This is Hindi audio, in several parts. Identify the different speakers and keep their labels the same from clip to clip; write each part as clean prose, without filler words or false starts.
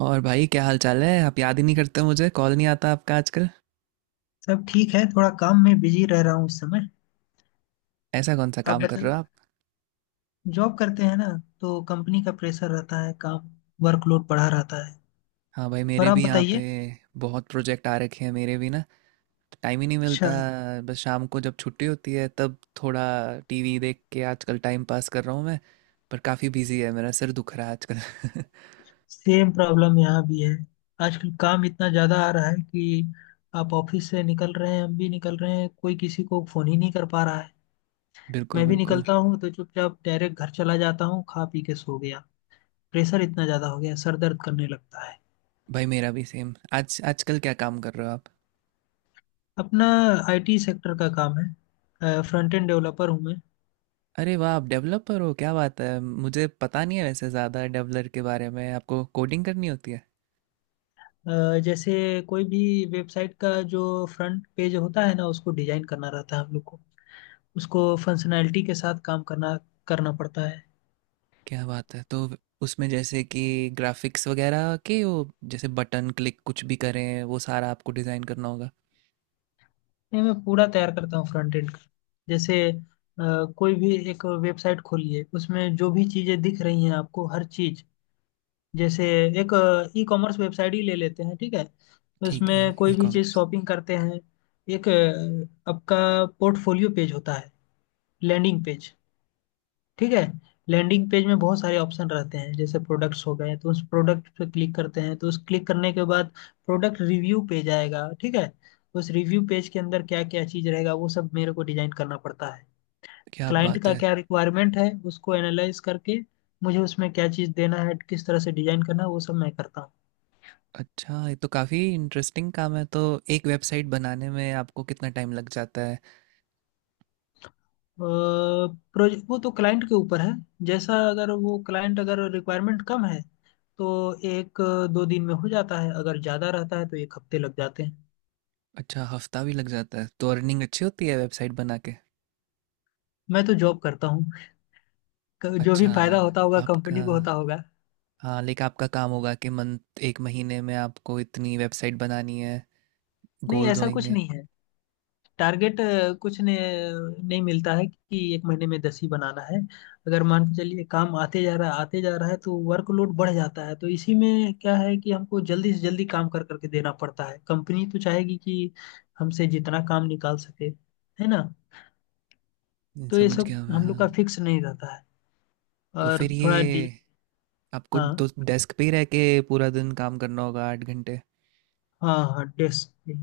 Speaker 1: और भाई क्या हाल चाल है। आप याद ही नहीं करते, मुझे कॉल नहीं आता आपका आजकल।
Speaker 2: सब ठीक है, थोड़ा काम में बिजी रह रहा हूँ इस समय।
Speaker 1: ऐसा कौन सा
Speaker 2: आप
Speaker 1: काम कर
Speaker 2: बताइए।
Speaker 1: रहे हो आप?
Speaker 2: जॉब करते हैं ना, तो कंपनी का प्रेशर रहता है, काम वर्कलोड बढ़ा रहता है।
Speaker 1: हाँ भाई,
Speaker 2: और
Speaker 1: मेरे
Speaker 2: आप
Speaker 1: भी यहाँ पे
Speaker 2: बताइए।
Speaker 1: बहुत प्रोजेक्ट आ रखे हैं मेरे भी ना। टाइम ही नहीं
Speaker 2: अच्छा।
Speaker 1: मिलता। बस शाम को जब छुट्टी होती है तब थोड़ा टीवी देख के आजकल टाइम पास कर रहा हूँ मैं। पर काफ़ी बिजी है, मेरा सिर दुख रहा है आजकल।
Speaker 2: सेम प्रॉब्लम यहाँ भी है, आजकल काम इतना ज़्यादा आ रहा है कि आप ऑफिस से निकल रहे हैं, हम भी निकल रहे हैं, कोई किसी को फ़ोन ही नहीं कर पा रहा है।
Speaker 1: बिल्कुल
Speaker 2: मैं भी
Speaker 1: बिल्कुल।
Speaker 2: निकलता हूँ तो चुपचाप डायरेक्ट घर चला जाता हूँ, खा पी के सो गया। प्रेशर इतना ज़्यादा हो गया, सर दर्द करने लगता है।
Speaker 1: भाई मेरा भी सेम। आज आजकल क्या काम कर रहे हो आप?
Speaker 2: अपना आईटी सेक्टर का काम है, फ्रंट एंड डेवलपर हूँ मैं।
Speaker 1: अरे वाह, आप डेवलपर हो? क्या बात है। मुझे पता नहीं है वैसे ज़्यादा डेवलपर के बारे में। आपको कोडिंग करनी होती है?
Speaker 2: जैसे कोई भी वेबसाइट का जो फ्रंट पेज होता है ना, उसको डिजाइन करना रहता है हम लोग को। उसको फंक्शनैलिटी के साथ काम करना करना पड़ता है।
Speaker 1: क्या बात है। तो उसमें जैसे कि ग्राफिक्स वगैरह के वो, जैसे बटन क्लिक कुछ भी करें, वो सारा आपको डिज़ाइन करना होगा।
Speaker 2: ये मैं पूरा तैयार करता हूँ फ्रंट एंड का। जैसे कोई भी एक वेबसाइट खोलिए, उसमें जो भी चीज़ें दिख रही हैं आपको, हर चीज़। जैसे एक ई कॉमर्स वेबसाइट ही ले लेते हैं, ठीक है।
Speaker 1: ठीक है।
Speaker 2: उसमें कोई
Speaker 1: ई
Speaker 2: भी चीज़
Speaker 1: कॉमर्स।
Speaker 2: शॉपिंग करते हैं। एक आपका पोर्टफोलियो पेज होता है, लैंडिंग पेज, ठीक है। लैंडिंग पेज में बहुत सारे ऑप्शन रहते हैं, जैसे प्रोडक्ट्स हो गए, तो उस प्रोडक्ट पे क्लिक करते हैं, तो उस क्लिक करने के बाद प्रोडक्ट रिव्यू पेज आएगा, ठीक है। उस रिव्यू पेज के अंदर क्या क्या चीज़ रहेगा, वो सब मेरे को डिजाइन करना पड़ता है।
Speaker 1: क्या
Speaker 2: क्लाइंट
Speaker 1: बात
Speaker 2: का
Speaker 1: है।
Speaker 2: क्या रिक्वायरमेंट है, उसको एनालाइज करके मुझे उसमें क्या चीज़ देना है, किस तरह से डिजाइन करना है, वो सब मैं करता हूँ।
Speaker 1: अच्छा, ये तो काफ़ी इंटरेस्टिंग काम है। तो एक वेबसाइट बनाने में आपको कितना टाइम लग जाता है?
Speaker 2: प्रोजेक्ट वो तो क्लाइंट के ऊपर है। जैसा, अगर वो क्लाइंट अगर रिक्वायरमेंट कम है तो एक दो दिन में हो जाता है, अगर ज़्यादा रहता है तो एक हफ्ते लग जाते हैं।
Speaker 1: अच्छा, हफ्ता भी लग जाता है। तो अर्निंग अच्छी होती है वेबसाइट बना के?
Speaker 2: मैं तो जॉब करता हूँ। जो भी
Speaker 1: अच्छा,
Speaker 2: फायदा होता होगा कंपनी
Speaker 1: आपका,
Speaker 2: को होता होगा।
Speaker 1: हाँ लेकिन आपका काम होगा कि मंथ, एक महीने में आपको इतनी वेबसाइट बनानी है,
Speaker 2: नहीं,
Speaker 1: गोल्स
Speaker 2: ऐसा कुछ
Speaker 1: होंगे।
Speaker 2: नहीं है। टारगेट अ, कुछ ने, नहीं मिलता है कि एक महीने में दस ही बनाना है। अगर मान के चलिए काम आते जा रहा है आते जा रहा है, तो वर्कलोड बढ़ जाता है, तो इसी में क्या है कि हमको जल्दी से जल्दी काम कर करके देना पड़ता है। कंपनी तो चाहेगी कि हमसे जितना काम निकाल सके, है ना।
Speaker 1: नहीं,
Speaker 2: तो ये
Speaker 1: समझ
Speaker 2: सब
Speaker 1: गया मैं,
Speaker 2: हम लोग का
Speaker 1: हाँ।
Speaker 2: फिक्स नहीं रहता है।
Speaker 1: तो
Speaker 2: और
Speaker 1: फिर
Speaker 2: थोड़ा डि
Speaker 1: ये आपको तो
Speaker 2: हाँ।
Speaker 1: डेस्क पे ही रह के पूरा दिन काम करना होगा, 8 घंटे।
Speaker 2: हाँ डेस्क।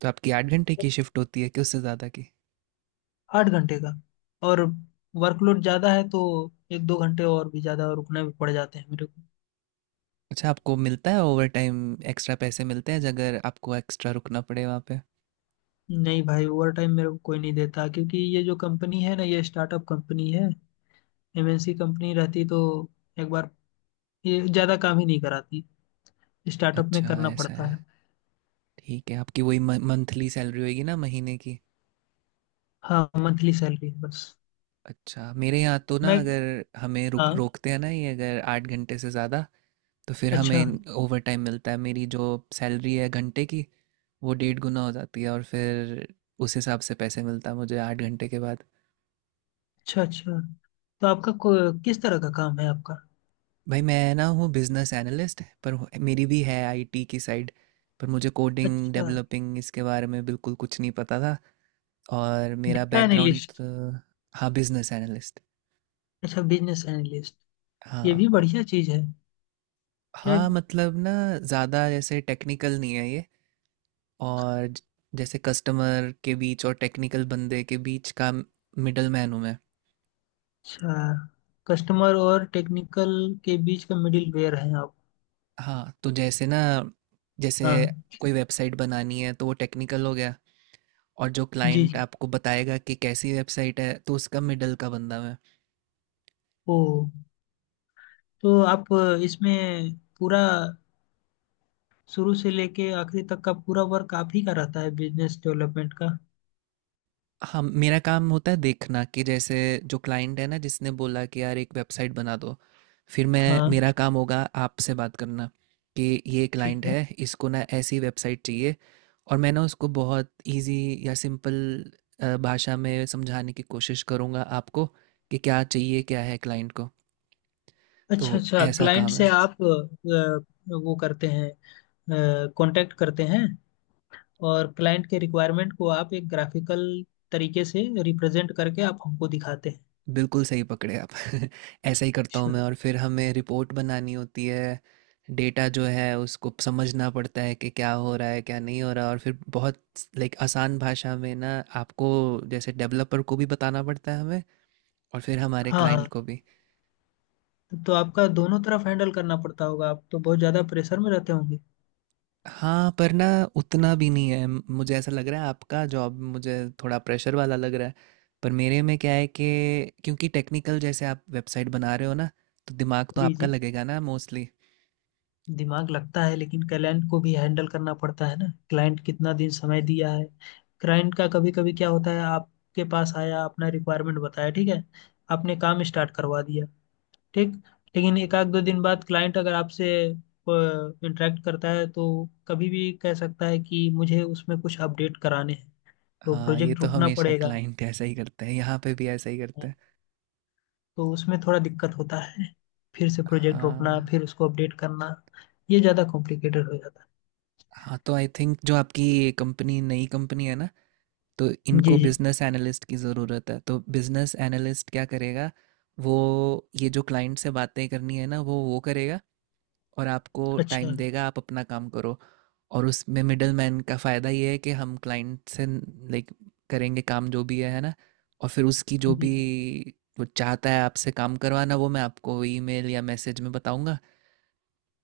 Speaker 1: तो आपकी 8 घंटे की शिफ्ट होती है कि उससे ज़्यादा की?
Speaker 2: आठ घंटे का, और वर्कलोड ज़्यादा है तो एक दो घंटे और भी ज़्यादा रुकना भी पड़ जाते हैं मेरे को।
Speaker 1: अच्छा, आपको मिलता है ओवर टाइम, एक्स्ट्रा पैसे मिलते हैं अगर आपको एक्स्ट्रा रुकना पड़े वहाँ पे?
Speaker 2: नहीं भाई, ओवर टाइम मेरे को कोई नहीं देता, क्योंकि ये जो कंपनी है ना, ये स्टार्टअप कंपनी है। एमएनसी कंपनी रहती तो एक बार ये ज़्यादा काम ही नहीं कराती, स्टार्टअप में
Speaker 1: अच्छा
Speaker 2: करना
Speaker 1: ऐसा
Speaker 2: पड़ता है।
Speaker 1: है। ठीक है। आपकी वही मंथली सैलरी होगी ना, महीने की?
Speaker 2: हाँ, मंथली सैलरी है बस।
Speaker 1: अच्छा, मेरे यहाँ तो ना
Speaker 2: मैं
Speaker 1: अगर हमें रुक
Speaker 2: हाँ।
Speaker 1: रोकते हैं ना ये, अगर 8 घंटे से ज़्यादा, तो फिर
Speaker 2: अच्छा
Speaker 1: हमें ओवर टाइम मिलता है। मेरी जो सैलरी है घंटे की, वो 1.5 गुना हो जाती है, और फिर उस हिसाब से पैसे मिलता है मुझे 8 घंटे के बाद।
Speaker 2: अच्छा अच्छा, तो आपका किस तरह का काम है आपका।
Speaker 1: भाई मैं ना हूँ बिजनेस एनालिस्ट। मेरी भी है आईटी की साइड, पर मुझे कोडिंग
Speaker 2: अच्छा,
Speaker 1: डेवलपिंग इसके बारे में बिल्कुल कुछ नहीं पता था। और मेरा
Speaker 2: डेटा
Speaker 1: बैकग्राउंड,
Speaker 2: एनालिस्ट।
Speaker 1: हाँ बिजनेस एनालिस्ट।
Speaker 2: अच्छा, बिजनेस एनालिस्ट। ये भी
Speaker 1: हाँ औ-
Speaker 2: बढ़िया चीज है। क्या।
Speaker 1: हाँ मतलब ना, ज़्यादा जैसे टेक्निकल नहीं है ये। और जैसे कस्टमर के बीच और टेक्निकल बंदे के बीच का मिडल मैन हूँ मैं।
Speaker 2: अच्छा, कस्टमर और टेक्निकल के बीच का मिडिल वेयर है आप।
Speaker 1: हाँ, तो जैसे ना, जैसे
Speaker 2: हाँ।
Speaker 1: कोई वेबसाइट बनानी है तो वो टेक्निकल हो गया। और जो
Speaker 2: जी
Speaker 1: क्लाइंट
Speaker 2: जी।
Speaker 1: आपको बताएगा कि कैसी वेबसाइट है, तो उसका मिडल का बंदा मैं।
Speaker 2: ओ, तो आप इसमें पूरा शुरू से लेके आखिरी तक का पूरा वर्क आप ही का रहता है बिजनेस डेवलपमेंट का।
Speaker 1: हम, मेरा काम होता है देखना कि जैसे जो क्लाइंट है ना, जिसने बोला कि यार एक वेबसाइट बना दो, फिर मैं,
Speaker 2: हाँ।
Speaker 1: मेरा काम होगा आपसे बात करना कि ये
Speaker 2: ठीक
Speaker 1: क्लाइंट
Speaker 2: है।
Speaker 1: है, इसको ना ऐसी वेबसाइट चाहिए। और मैं ना उसको बहुत इजी या सिंपल भाषा में समझाने की कोशिश करूँगा आपको कि क्या चाहिए, क्या है क्लाइंट को। तो
Speaker 2: अच्छा अच्छा,
Speaker 1: ऐसा
Speaker 2: क्लाइंट
Speaker 1: काम
Speaker 2: से
Speaker 1: है।
Speaker 2: आप वो करते हैं, कांटेक्ट करते हैं, और क्लाइंट के रिक्वायरमेंट को आप एक ग्राफिकल तरीके से रिप्रेजेंट करके आप हमको दिखाते हैं।
Speaker 1: बिल्कुल सही पकड़े आप। ऐसा ही करता हूँ मैं,
Speaker 2: अच्छा।
Speaker 1: और फिर हमें रिपोर्ट बनानी होती है। डेटा जो है उसको समझना पड़ता है कि क्या हो रहा है क्या नहीं हो रहा। और फिर बहुत लाइक आसान भाषा में ना आपको, जैसे डेवलपर को भी बताना पड़ता है हमें, और फिर हमारे
Speaker 2: हाँ
Speaker 1: क्लाइंट
Speaker 2: हाँ,
Speaker 1: को भी।
Speaker 2: तो आपका दोनों तरफ हैंडल करना पड़ता होगा, आप तो बहुत ज्यादा प्रेशर में रहते होंगे।
Speaker 1: हाँ पर ना, उतना भी नहीं है। मुझे ऐसा लग रहा है आपका जॉब मुझे थोड़ा प्रेशर वाला लग रहा है। पर मेरे में क्या है कि क्योंकि टेक्निकल जैसे आप वेबसाइट बना रहे हो ना, तो दिमाग तो
Speaker 2: जी
Speaker 1: आपका
Speaker 2: जी,
Speaker 1: लगेगा ना मोस्टली।
Speaker 2: दिमाग लगता है, लेकिन क्लाइंट को भी हैंडल करना पड़ता है ना। क्लाइंट कितना दिन समय दिया है। क्लाइंट का कभी कभी क्या होता है, आपके पास आया, अपना रिक्वायरमेंट बताया, ठीक है। आपने काम स्टार्ट करवा दिया, ठीक। लेकिन एक आध दो दिन बाद क्लाइंट अगर आपसे इंटरेक्ट करता है, तो कभी भी कह सकता है कि मुझे उसमें कुछ अपडेट कराने हैं। तो
Speaker 1: हाँ, ये
Speaker 2: प्रोजेक्ट
Speaker 1: तो
Speaker 2: रुकना
Speaker 1: हमेशा
Speaker 2: पड़ेगा,
Speaker 1: क्लाइंट ऐसा ही करते हैं, यहाँ पे भी ऐसा ही करते हैं।
Speaker 2: तो उसमें थोड़ा दिक्कत होता है, फिर से प्रोजेक्ट रोकना,
Speaker 1: हाँ
Speaker 2: फिर उसको अपडेट करना, ये ज़्यादा कॉम्प्लिकेटेड हो जाता
Speaker 1: हाँ, तो आई थिंक जो आपकी कंपनी नई कंपनी है ना, तो
Speaker 2: है। जी
Speaker 1: इनको
Speaker 2: जी।
Speaker 1: बिजनेस एनालिस्ट की ज़रूरत है। तो बिजनेस एनालिस्ट क्या करेगा, वो, ये जो क्लाइंट से बातें करनी है ना, वो करेगा। और आपको
Speaker 2: अच्छा।
Speaker 1: टाइम देगा, आप अपना काम करो। और उसमें मिडल मैन का फ़ायदा ये है कि हम क्लाइंट से लाइक करेंगे काम, जो भी है ना। और फिर उसकी जो
Speaker 2: जी
Speaker 1: भी,
Speaker 2: जी।
Speaker 1: वो चाहता है आपसे काम करवाना, वो मैं आपको ईमेल या मैसेज में बताऊंगा।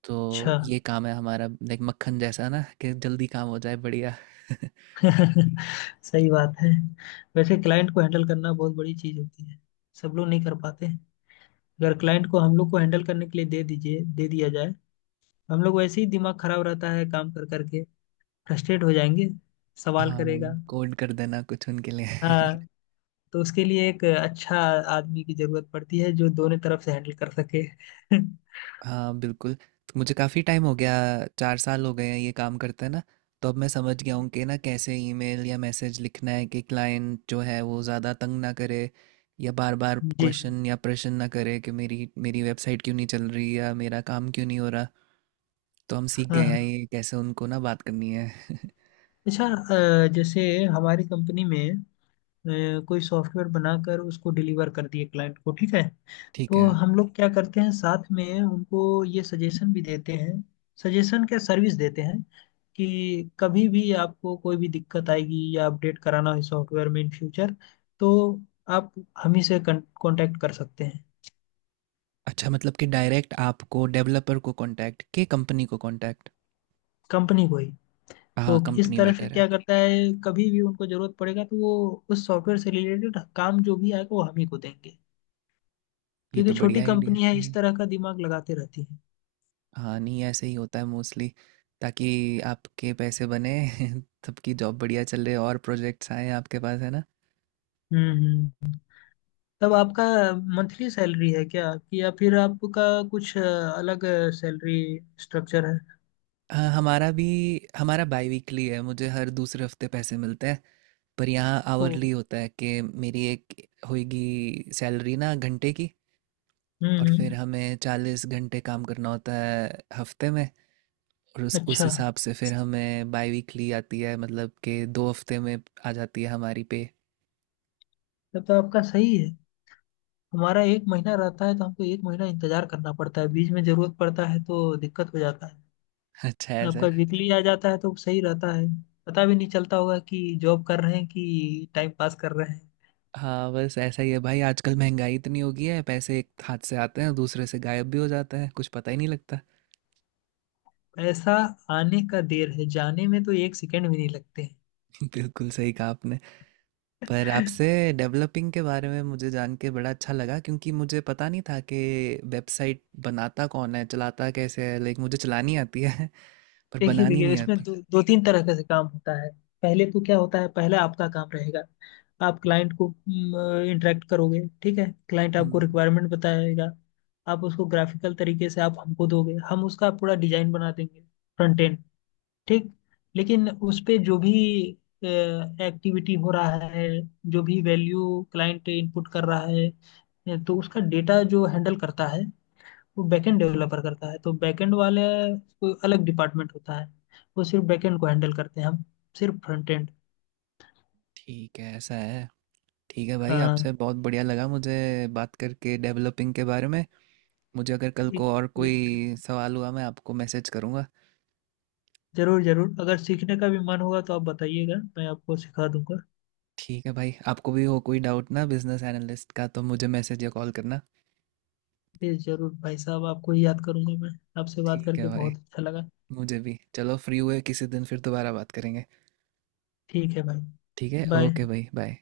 Speaker 1: तो
Speaker 2: अच्छा।
Speaker 1: ये काम है हमारा, लाइक मक्खन जैसा ना, कि जल्दी काम हो जाए बढ़िया।
Speaker 2: सही बात है। वैसे क्लाइंट को हैंडल करना बहुत बड़ी चीज़ होती है, सब लोग नहीं कर पाते। अगर क्लाइंट को हम लोग को हैंडल करने के लिए दे दीजिए, दे दिया जाए, हम लोग वैसे ही दिमाग खराब रहता है काम कर करके, फ्रस्ट्रेट हो जाएंगे, सवाल
Speaker 1: हाँ,
Speaker 2: करेगा।
Speaker 1: कोड कर देना कुछ उनके लिए।
Speaker 2: हाँ, तो उसके लिए एक अच्छा आदमी की जरूरत पड़ती है, जो दोनों तरफ से हैंडल कर सके।
Speaker 1: हाँ बिल्कुल। तो मुझे काफ़ी टाइम हो गया, 4 साल हो गए हैं ये काम करते हैं ना। तो अब मैं समझ गया हूँ कि ना कैसे ईमेल या मैसेज लिखना है कि क्लाइंट जो है वो ज़्यादा तंग ना करे, या बार बार
Speaker 2: जी जी।
Speaker 1: क्वेश्चन या प्रश्न ना करे कि मेरी मेरी वेबसाइट क्यों नहीं चल रही, या मेरा काम क्यों नहीं हो रहा। तो हम सीख
Speaker 2: हाँ
Speaker 1: गए हैं
Speaker 2: हाँ।
Speaker 1: ये कैसे उनको ना बात करनी है।
Speaker 2: अच्छा, जैसे हमारी कंपनी में कोई सॉफ्टवेयर बनाकर उसको डिलीवर कर दिए क्लाइंट को, ठीक है।
Speaker 1: ठीक
Speaker 2: तो
Speaker 1: है।
Speaker 2: हम लोग क्या करते हैं, साथ में उनको ये सजेशन भी देते हैं, सजेशन क्या, सर्विस देते हैं कि कभी भी आपको कोई भी दिक्कत आएगी या अपडेट कराना हो सॉफ्टवेयर में इन फ्यूचर, तो आप हम ही से कांटेक्ट कर सकते हैं।
Speaker 1: अच्छा, मतलब कि डायरेक्ट आपको डेवलपर को कांटेक्ट के, कंपनी को कांटेक्ट।
Speaker 2: कंपनी को ही। तो
Speaker 1: हाँ
Speaker 2: इस
Speaker 1: कंपनी
Speaker 2: तरह से
Speaker 1: बेटर है।
Speaker 2: क्या करता है, कभी भी उनको जरूरत पड़ेगा तो वो उस सॉफ्टवेयर से रिलेटेड काम जो भी आएगा वो हम ही को देंगे।
Speaker 1: ये तो
Speaker 2: क्योंकि छोटी
Speaker 1: बढ़िया आइडिया
Speaker 2: कंपनी है, इस
Speaker 1: है।
Speaker 2: तरह का दिमाग लगाते रहती है।
Speaker 1: हाँ नहीं, ऐसे ही होता है मोस्टली, ताकि आपके पैसे बने। सबकी जॉब बढ़िया चल रही है और प्रोजेक्ट्स आए आपके पास, है ना।
Speaker 2: हम्म हम्म। तब आपका मंथली सैलरी है क्या, कि या फिर आपका कुछ अलग सैलरी स्ट्रक्चर है।
Speaker 1: हाँ हमारा भी, हमारा बाई वीकली है, मुझे हर दूसरे हफ्ते पैसे मिलते हैं। पर यहाँ
Speaker 2: ओ।
Speaker 1: आवरली होता है कि मेरी एक होगी सैलरी ना घंटे की, और फिर
Speaker 2: हम्म।
Speaker 1: हमें 40 घंटे काम करना होता है हफ्ते में। और उस
Speaker 2: अच्छा,
Speaker 1: हिसाब से फिर हमें बाई वीकली आती है, मतलब कि 2 हफ्ते में आ जाती है हमारी पे।
Speaker 2: तब तो आपका सही है। हमारा एक महीना रहता है तो हमको एक महीना इंतजार करना पड़ता है, बीच में जरूरत पड़ता है तो दिक्कत हो जाता है।
Speaker 1: अच्छा ऐसा
Speaker 2: आपका
Speaker 1: है।
Speaker 2: वीकली आ जाता है तो सही रहता है, पता भी नहीं चलता होगा कि जॉब कर रहे हैं कि टाइम पास कर रहे हैं।
Speaker 1: हाँ, बस ऐसा ही है भाई। आजकल महंगाई इतनी हो गई है, पैसे एक हाथ से आते हैं दूसरे से गायब भी हो जाते हैं, कुछ पता ही नहीं लगता।
Speaker 2: पैसा आने का देर है, जाने में तो एक सेकंड भी नहीं लगते
Speaker 1: बिल्कुल सही कहा आपने। पर
Speaker 2: हैं।
Speaker 1: आपसे डेवलपिंग के बारे में मुझे जान के बड़ा अच्छा लगा, क्योंकि मुझे पता नहीं था कि वेबसाइट बनाता कौन है, चलाता कैसे है। लाइक, मुझे चलानी आती है पर
Speaker 2: देखिए
Speaker 1: बनानी
Speaker 2: देखिए
Speaker 1: नहीं
Speaker 2: इसमें
Speaker 1: आती।
Speaker 2: दो तीन तरह का से काम होता है। पहले तो क्या होता है, पहले आपका काम रहेगा, आप क्लाइंट को इंटरेक्ट करोगे, ठीक है, क्लाइंट आपको
Speaker 1: हम्म।
Speaker 2: रिक्वायरमेंट बताएगा, आप उसको ग्राफिकल तरीके से आप हमको दोगे, हम उसका पूरा डिजाइन बना देंगे, फ्रंट एंड, ठीक। लेकिन उस पे जो भी एक्टिविटी हो रहा है, जो भी वैल्यू क्लाइंट इनपुट कर रहा है तो उसका डेटा जो हैंडल करता है, वो बैकएंड डेवलपर करता है। तो बैकएंड वाले कोई अलग डिपार्टमेंट होता है, वो सिर्फ बैकएंड को हैंडल करते हैं, हम सिर्फ फ्रंट एंड।
Speaker 1: ठीक है, ऐसा है। ठीक है भाई, आपसे
Speaker 2: हाँ।
Speaker 1: बहुत बढ़िया लगा मुझे बात करके डेवलपिंग के बारे में। मुझे अगर कल
Speaker 2: ठीक।
Speaker 1: को और
Speaker 2: कोई दिक्कत
Speaker 1: कोई
Speaker 2: नहीं।
Speaker 1: सवाल हुआ, मैं आपको मैसेज करूँगा।
Speaker 2: जरूर जरूर अगर सीखने का भी मन होगा तो आप बताइएगा, मैं आपको सिखा दूंगा।
Speaker 1: ठीक है भाई, आपको भी हो कोई डाउट ना बिजनेस एनालिस्ट का, तो मुझे मैसेज या कॉल करना।
Speaker 2: जी जरूर भाई साहब, आपको ही याद करूंगा मैं। आपसे बात
Speaker 1: ठीक है
Speaker 2: करके
Speaker 1: भाई,
Speaker 2: बहुत अच्छा लगा।
Speaker 1: मुझे भी चलो, फ्री हुए किसी दिन फिर दोबारा बात करेंगे।
Speaker 2: ठीक है भाई,
Speaker 1: ठीक है,
Speaker 2: बाय।
Speaker 1: ओके भाई, बाय।